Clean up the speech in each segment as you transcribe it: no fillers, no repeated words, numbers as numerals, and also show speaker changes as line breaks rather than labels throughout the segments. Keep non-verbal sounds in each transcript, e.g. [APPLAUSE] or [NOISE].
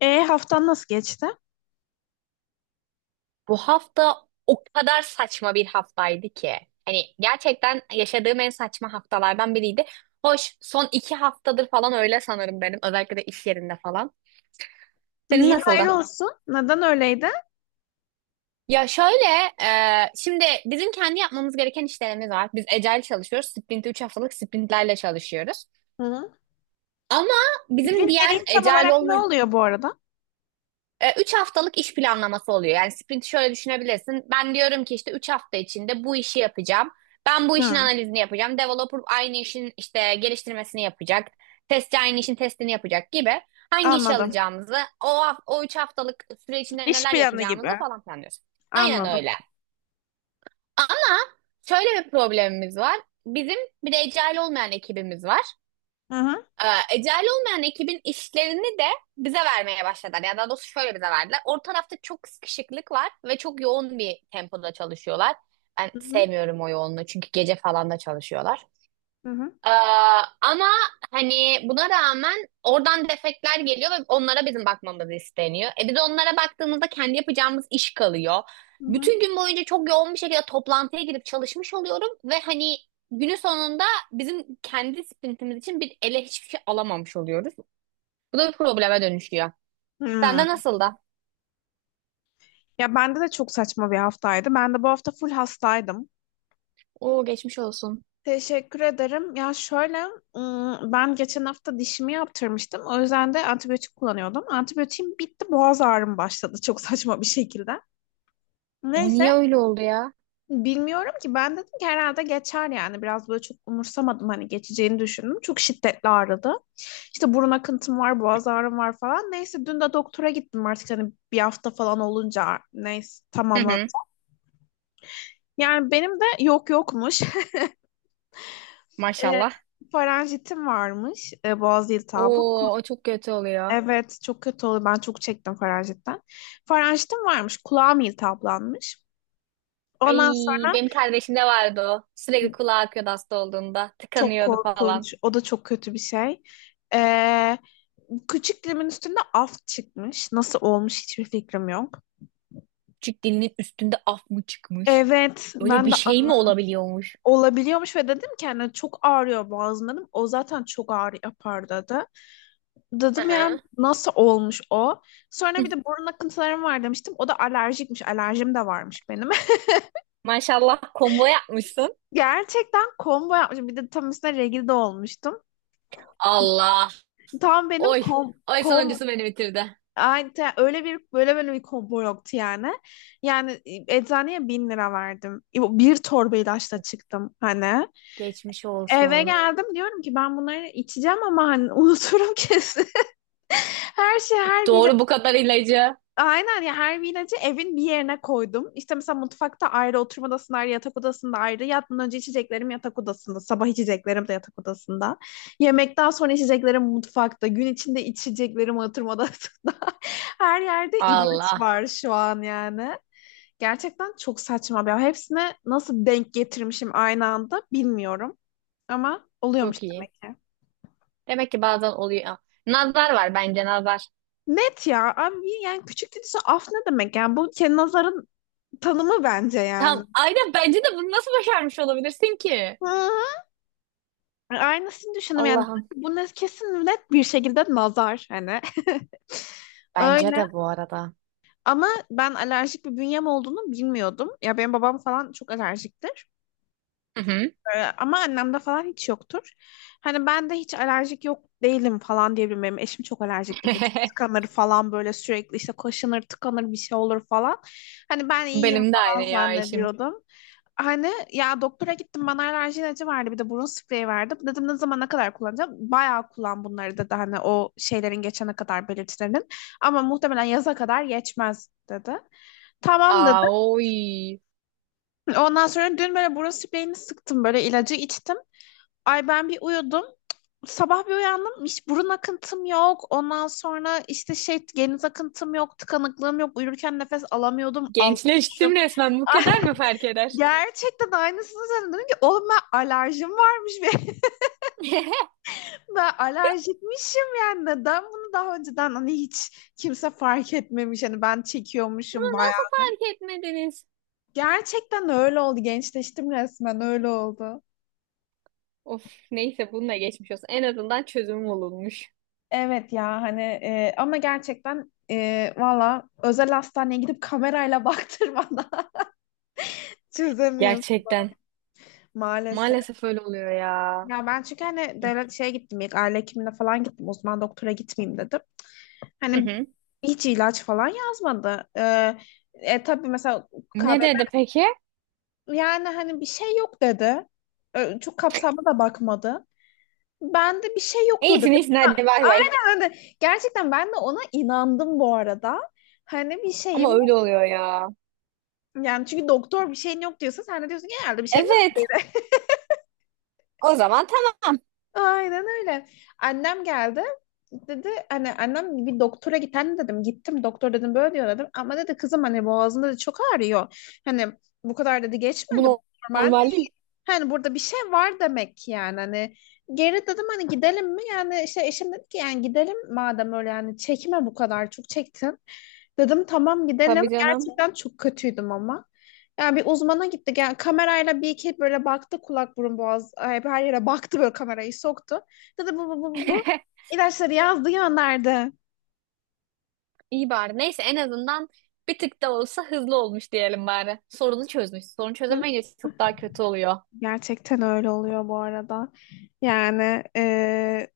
E haftan nasıl geçti?
Bu hafta o kadar saçma bir haftaydı ki. Hani gerçekten yaşadığım en saçma haftalardan biriydi. Hoş, son iki haftadır falan öyle sanırım benim. Özellikle de iş yerinde falan. Senin
Niye hayır
nasıldı?
olsun? Neden öyleydi?
Ya şöyle, şimdi bizim kendi yapmamız gereken işlerimiz var. Biz Agile çalışıyoruz. Sprint 3 haftalık sprintlerle çalışıyoruz.
Hı.
Ama bizim
Bütün
diğer
dediğin tam
Agile
olarak ne
olmayan
oluyor bu arada?
Üç haftalık iş planlaması oluyor. Yani sprinti şöyle düşünebilirsin. Ben diyorum ki işte üç hafta içinde bu işi yapacağım. Ben bu işin
Hı,
analizini yapacağım. Developer aynı işin işte geliştirmesini yapacak. Testçi aynı işin testini yapacak gibi. Hangi işi
anladım.
alacağımızı, o üç haftalık süre içinde
İş
neler
planı gibi.
yapacağımızı falan planlıyoruz. Aynen
Anladım.
öyle. Ama şöyle bir problemimiz var. Bizim bir de agile olmayan ekibimiz var.
Hı hı.
Ee, Ecel olmayan ekibin işlerini de bize vermeye başladılar. Yani daha doğrusu şöyle bize verdiler. Orta tarafta çok sıkışıklık var ve çok yoğun bir tempoda çalışıyorlar. Ben
Hı hı.
sevmiyorum o yoğunluğu çünkü gece falan da çalışıyorlar.
Hı hı.
Ee, ama hani buna rağmen oradan defekler geliyor ve onlara bizim bakmamız isteniyor. E biz onlara baktığımızda kendi yapacağımız iş kalıyor.
Hı hı.
Bütün gün boyunca çok yoğun bir şekilde toplantıya girip çalışmış oluyorum ve hani günün sonunda bizim kendi sprintimiz için bir ele hiçbir şey alamamış oluyoruz. Bu da bir probleme dönüşüyor.
Hı.
Sende nasıl da?
Ya bende de çok saçma bir haftaydı. Ben de bu hafta full hastaydım.
Oo, geçmiş olsun.
Teşekkür ederim. Ya şöyle, ben geçen hafta dişimi yaptırmıştım. O yüzden de antibiyotik kullanıyordum. Antibiyotiğim bitti, boğaz ağrım başladı çok saçma bir şekilde.
O
Neyse,
niye öyle oldu ya?
bilmiyorum ki, ben dedim ki herhalde geçer yani, biraz böyle çok umursamadım, hani geçeceğini düşündüm. Çok şiddetli ağrıdı. İşte burun akıntım var, boğaz ağrım var falan. Neyse, dün de doktora gittim, artık hani bir hafta falan olunca, neyse,
Hı
tamamladı.
hı,
Yani benim de yok yokmuş. [LAUGHS] E,
maşallah.
faranjitim varmış, boğaz iltihabı.
Oo, o çok kötü oluyor.
Evet, çok kötü oluyor, ben çok çektim faranjitten. Faranjitim varmış, kulağım iltihaplanmış.
Ay,
Ondan sonra
benim kardeşimde vardı o. Sürekli kulağı akıyordu hasta olduğunda.
çok
Tıkanıyordu falan.
korkunç, o da çok kötü bir şey. Ee, küçük dilimin üstünde af çıkmış. Nasıl olmuş hiçbir fikrim yok.
Küçük dilinin üstünde af mı çıkmış?
Evet,
Öyle
ben
bir
de
şey mi olabiliyormuş?
olabiliyormuş ve dedim ki hani çok ağrıyor boğazım dedim. O zaten çok ağrı yapar dedi. Dedim yani
Aha.
nasıl olmuş o? Sonra bir de
[LAUGHS]
burun akıntılarım var demiştim. O da alerjikmiş. Alerjim de varmış benim.
Maşallah, combo yapmışsın.
[LAUGHS] Gerçekten combo yapmışım. Bir de tam üstüne regl de olmuştum.
Allah.
Tam benim
Oy.
kom,
Oy,
kom
sonuncusu beni bitirdi.
Öyle bir böyle böyle bir combo yoktu yani. Yani, eczaneye 1.000 lira verdim. Bir torba ilaçla çıktım hani.
Geçmiş
Eve
olsun.
geldim, diyorum ki ben bunları içeceğim, ama hani unuturum kesin. [LAUGHS] Her şey her bir
Doğru, bu kadar ilacı.
aynen ya, her vinacı evin bir yerine koydum. İşte mesela mutfakta ayrı, oturma odasında ayrı, yatak odasında ayrı. Yatmadan önce içeceklerim yatak odasında. Sabah içeceklerim de yatak odasında. Yemekten sonra içeceklerim mutfakta. Gün içinde içeceklerim oturma odasında. [LAUGHS] Her yerde ilaç
Allah.
var şu an yani. Gerçekten çok saçma bir. Hepsine nasıl denk getirmişim aynı anda bilmiyorum. Ama oluyormuş
Çok iyi.
demek ki.
Demek ki bazen oluyor. Nazar var, bence nazar.
Net ya. Abi yani, küçük dediyse af ne demek? Yani bu kendi nazarın tanımı bence yani.
Tam aynen, bence de bunu nasıl başarmış olabilirsin ki?
Hı. Aynısını düşündüm yani.
Allah'ım.
Buna kesin net bir şekilde nazar hani. [LAUGHS]
Bence
Öyle,
de, bu arada.
ama ben alerjik bir bünyem olduğunu bilmiyordum. Ya benim babam falan çok alerjiktir.
Hı hı.
Ama annemde falan hiç yoktur. Hani ben de hiç alerjik yok değilim falan diyebilirim. Benim eşim çok alerjikti. Böyle çok
[LAUGHS]
tıkanır falan, böyle sürekli işte kaşınır, tıkanır, bir şey olur falan. Hani ben iyiyim
Benim de aynı
falan
ya işim.
zannediyordum. Hani ya doktora gittim, bana alerji ilacı verdi, bir de burun spreyi verdi. Dedim ne zaman, ne kadar kullanacağım? Bayağı kullan bunları dedi, hani o şeylerin geçene kadar, belirtilerin. Ama muhtemelen yaza kadar geçmez dedi. Tamam dedi.
Aa, oy.
Ondan sonra dün böyle burun spreyini sıktım, böyle ilacı içtim. Ay ben bir uyudum. Sabah bir uyandım. Hiç burun akıntım yok. Ondan sonra işte şey geniz akıntım yok. Tıkanıklığım yok. Uyurken nefes alamıyordum. Almışım.
Gençleştim
[LAUGHS]
resmen. Bu
Ah,
kadar mı fark eder?
gerçekten aynısını söyledim. Dedim ki oğlum ben alerjim varmış. [LAUGHS] Ve
[LAUGHS]
ben alerjikmişim yani. Neden bunu daha önceden hani hiç kimse fark etmemiş. Hani ben
Bunu
çekiyormuşum bayağı.
nasıl fark etmediniz?
Gerçekten öyle oldu. Gençleştim resmen, öyle oldu.
Of, neyse, bununla geçmiş olsun. En azından çözüm bulunmuş.
Evet ya hani, ama gerçekten, valla özel hastaneye gidip kamerayla [LAUGHS] baktırmadan çözemiyoruz
Gerçekten.
maalesef.
Maalesef öyle oluyor ya.
Ya ben çünkü hani devlet şeye gittim, ilk aile hekimine falan gittim, uzman doktora gitmeyeyim dedim.
Hı
Hani
hı.
hiç ilaç falan yazmadı. Tabii mesela
Ne dedi
KBB,
peki?
yani hani bir şey yok dedi. Çok kapsamlı da bakmadı. Ben de bir şey yoktur dedim.
İyisin iyisin, hadi bay bay.
Aynen öyle. Gerçekten ben de ona inandım bu arada. Hani bir
Ama
şeyim.
öyle oluyor ya.
Yani çünkü doktor bir şeyin yok diyorsa sen de diyorsun ki herhalde bir şeyim yok
Evet.
dedi.
O zaman tamam.
[LAUGHS] Aynen öyle. Annem geldi. Dedi hani annem bir doktora git anne dedim. Gittim doktor dedim böyle diyor dedim. Ama dedi kızım hani boğazında da çok ağrıyor. Hani bu kadar dedi geçmedi. Bu
Bu
normal,
normal değil.
hani burada bir şey var demek ki, yani hani geri dedim hani, gidelim mi yani şey, eşim dedi ki yani gidelim madem öyle, yani çekme bu kadar çok çektin. Dedim tamam gidelim.
Tabii canım.
Gerçekten çok kötüydüm ama. Yani bir uzmana gittik. Yani kamerayla bir iki böyle baktı, kulak burun boğaz, ay, her yere baktı, böyle kamerayı soktu. Dedi bu bu bu bu bu.
[LAUGHS]
İlaçları yazdı, gönderdi.
İyi bari. Neyse, en azından bir tık da olsa hızlı olmuş diyelim bari. Sorunu çözmüş. Sorunu
Hı?
çözemeyince çok daha kötü oluyor.
Gerçekten öyle oluyor bu arada. Yani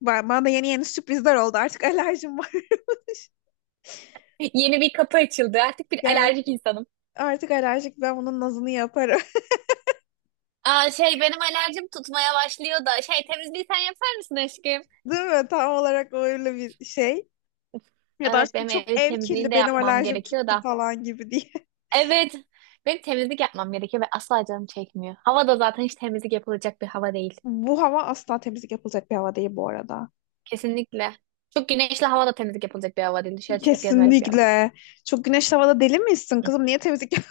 bana da yeni yeni sürprizler oldu, artık alerjim var. [LAUGHS]
Yeni bir kapı açıldı. Artık bir
Gel.
alerjik insanım.
Artık alerjik, ben bunun nazını yaparım.
Aa, şey, benim alerjim tutmaya başlıyor da. Şey, temizliği sen yapar mısın aşkım?
[LAUGHS] Değil mi? Tam olarak öyle bir şey. Ya da
Evet,
aşkım
benim
çok
ev
ev
temizliğini
kirli,
de
benim
yapmam
alerjim
gerekiyor
tuttu
da.
falan gibi diye.
Evet. Benim temizlik yapmam gerekiyor ve asla canım çekmiyor. Hava da zaten hiç temizlik yapılacak bir hava değil.
[LAUGHS] Bu hava asla temizlik yapılacak bir hava değil bu arada.
Kesinlikle. Çok güneşli hava da temizlik yapılacak bir hava değil. Dışarı çıkıp gezmelik bir.
Kesinlikle. Çok güneşli havada deli misin kızım? Niye temizlik yap-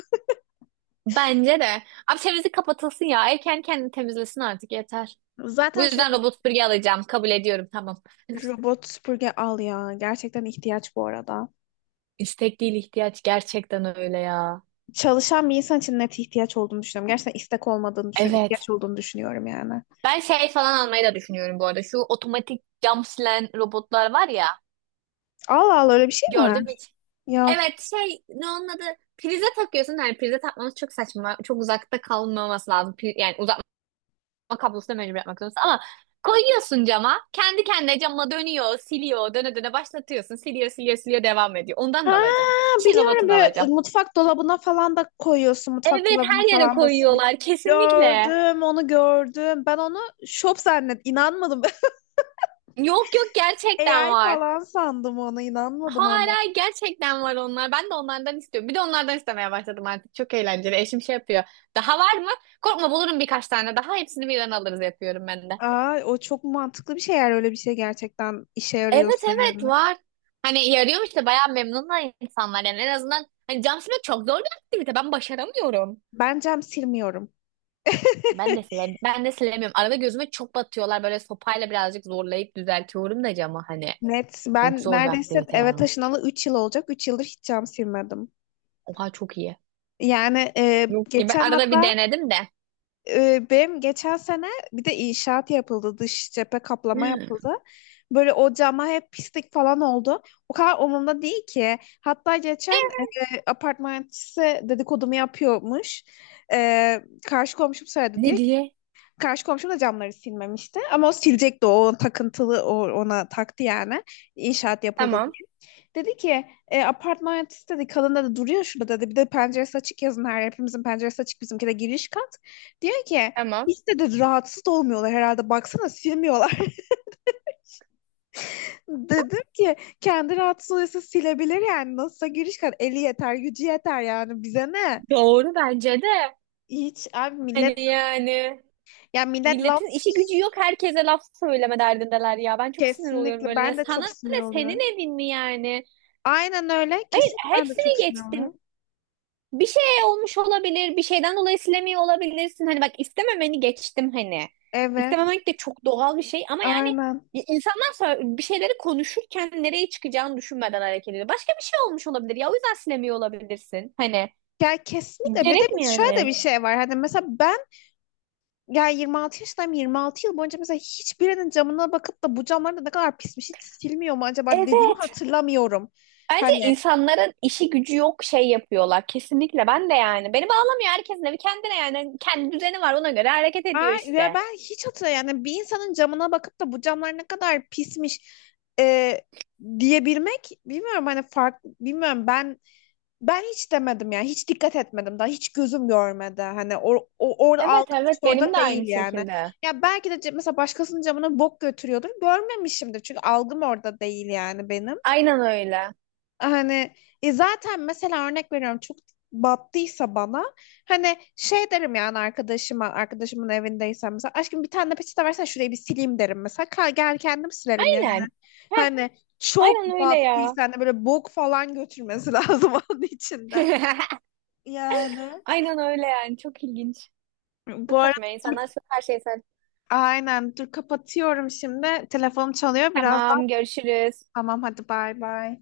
Bence de. Abi temizlik kapatılsın ya. Ev kendini temizlesin artık, yeter.
[LAUGHS]
Bu
Zaten
yüzden
şöyle,
robot süpürge alacağım. Kabul ediyorum, tamam.
robot süpürge al ya. Gerçekten ihtiyaç bu arada.
[LAUGHS] İstek değil, ihtiyaç, gerçekten öyle ya.
Çalışan bir insan için net ihtiyaç olduğunu düşünüyorum. Gerçekten istek olmadığını düşünüyorum.
Evet.
İhtiyaç olduğunu düşünüyorum yani.
Ben şey falan almayı da düşünüyorum bu arada. Şu otomatik cam silen robotlar var ya.
Allah Allah, öyle bir şey mi var?
Gördüm hiç.
Yok.
Evet, şey, ne onun adı? Prize takıyorsun. Yani prize takmanız çok saçma. Çok uzakta kalmaması lazım. Yani kablosuna mecbur yapmak zorundasın. Ama koyuyorsun cama. Kendi kendine cama dönüyor, siliyor. Döne döne başlatıyorsun. Siliyor, siliyor, siliyor, devam ediyor. Ondan da
Ha,
alacağım. Her şeyin
biliyorum,
robotunu
böyle
alacağım.
mutfak dolabına falan da koyuyorsun. Mutfak
Evet,
dolabına
her yere
falan da siliyor.
koyuyorlar kesinlikle.
Gördüm onu, gördüm. Ben onu şop zannet, inanmadım.
Yok yok,
[LAUGHS]
gerçekten
AI
var.
falan sandım, ona inanmadım ona.
Hala gerçekten var onlar. Ben de onlardan istiyorum. Bir de onlardan istemeye başladım artık. Çok eğlenceli. Eşim şey yapıyor. Daha var mı? Korkma, bulurum birkaç tane daha. Hepsini birden alırız yapıyorum ben de.
Aa, o çok mantıklı bir şey eğer öyle bir şey gerçekten işe
Evet
yarıyorsa,
evet,
ya.
var. Hani yarıyormuş işte, bayağı memnun da insanlar yani, en azından hani cam silmek çok zor bir aktivite, ben başaramıyorum.
Ben cam silmiyorum.
Ben de silemiyorum. Ben de silemiyorum. Arada gözüme çok batıyorlar, böyle sopayla birazcık zorlayıp düzeltiyorum da camı hani.
Net.
Çok
Ben
zor bir
neredeyse
aktivite
eve
ya.
taşınalı 3 yıl olacak. 3 yıldır hiç cam silmedim.
Oha, çok iyi.
Yani,
Yok ki, ben
geçen
arada bir
hatta,
denedim de.
benim geçen sene bir de inşaat yapıldı. Dış cephe kaplama yapıldı.
[GASPS]
Böyle o cama hep pislik falan oldu. O kadar umurumda değil ki. Hatta geçen, apartmançısı dedikodumu yapıyormuş. E, karşı komşum söyledi
Ne
diye ki
diye?
karşı komşum da camları silmemişti. Ama o silecekti. O takıntılı, o, ona taktı yani. İnşaat yapıldı.
Tamam,
Dedi ki, apartman yöneticisi dedi kalında da duruyor şurada dedi. Bir de penceresi açık yazın her yer, hepimizin penceresi açık, bizimki de giriş kat. Diyor ki
tamam.
hiç dedi rahatsız olmuyorlar herhalde, baksana silmiyorlar. [LAUGHS] Dedim ki kendi rahatsız oluyorsa silebilir, yani nasılsa giriş kat, eli yeter gücü yeter, yani bize ne?
Doğru, bence de.
Hiç abi millet,
Hani yani
yani millet laf,
milletin işi gücü yok, herkese laf söyleme derdindeler ya. Ben çok sinir oluyorum
kesinlikle
böyle.
ben de
Sana
çok sinir
ne,
oluyorum.
senin evin mi yani?
Aynen öyle,
Hayır,
kesinlikle ben de çok
hepsini
sinir
geçtim.
oluyorum.
Bir şey olmuş olabilir, bir şeyden dolayı silemiyor olabilirsin. Hani bak, istememeni geçtim hani.
Evet
İstememek de çok doğal bir şey ama yani
aynen.
insanlar sonra bir şeyleri konuşurken nereye çıkacağını düşünmeden hareket ediyor. Başka bir şey olmuş olabilir ya, o yüzden silemiyor olabilirsin. Hani
Ya kesinlikle, bir de
gerek mi
biz şöyle de
yani?
bir şey var. Hani mesela ben. Ya, 26 yaşındayım, 26 yıl boyunca mesela hiçbirinin camına bakıp da bu camlar da ne kadar pismiş, hiç silmiyor mu acaba dediğimi
Evet.
hatırlamıyorum.
Bence
Hani
insanların işi gücü yok, şey yapıyorlar. Kesinlikle, ben de yani. Beni bağlamıyor, herkesin evi kendine yani. Kendi düzeni var, ona göre hareket ediyor
ve
işte.
ben hiç hatırlamıyorum yani, bir insanın camına bakıp da bu camlar ne kadar pismiş, e, diyebilmek bilmiyorum hani fark bilmiyorum, ben hiç demedim yani, hiç dikkat etmedim, daha hiç gözüm görmedi, hani o orada
Evet
algım hiç
evet, benim
orada
de aynı
değil yani.
şekilde.
Ya belki de mesela başkasının camına bok götürüyordur görmemişimdir çünkü algım orada değil yani benim.
Aynen öyle.
Hani, zaten mesela örnek veriyorum, çok battıysa bana hani şey derim yani arkadaşıma, arkadaşımın evindeysem mesela, aşkım bir tane de peçete versene şurayı bir sileyim derim mesela, gel kendim silerim yani,
Aynen. Heh,
hani
aynen
çok
öyle ya.
battıysa hani böyle bok falan götürmesi [LAUGHS] lazım onun içinde,
[LAUGHS]
yani
Aynen öyle yani. Çok ilginç.
bu
Çok
arada
saçma. İnsanlar her şeyi sen.
aynen, dur kapatıyorum şimdi telefonum çalıyor birazdan,
Tamam, görüşürüz.
tamam hadi bay bay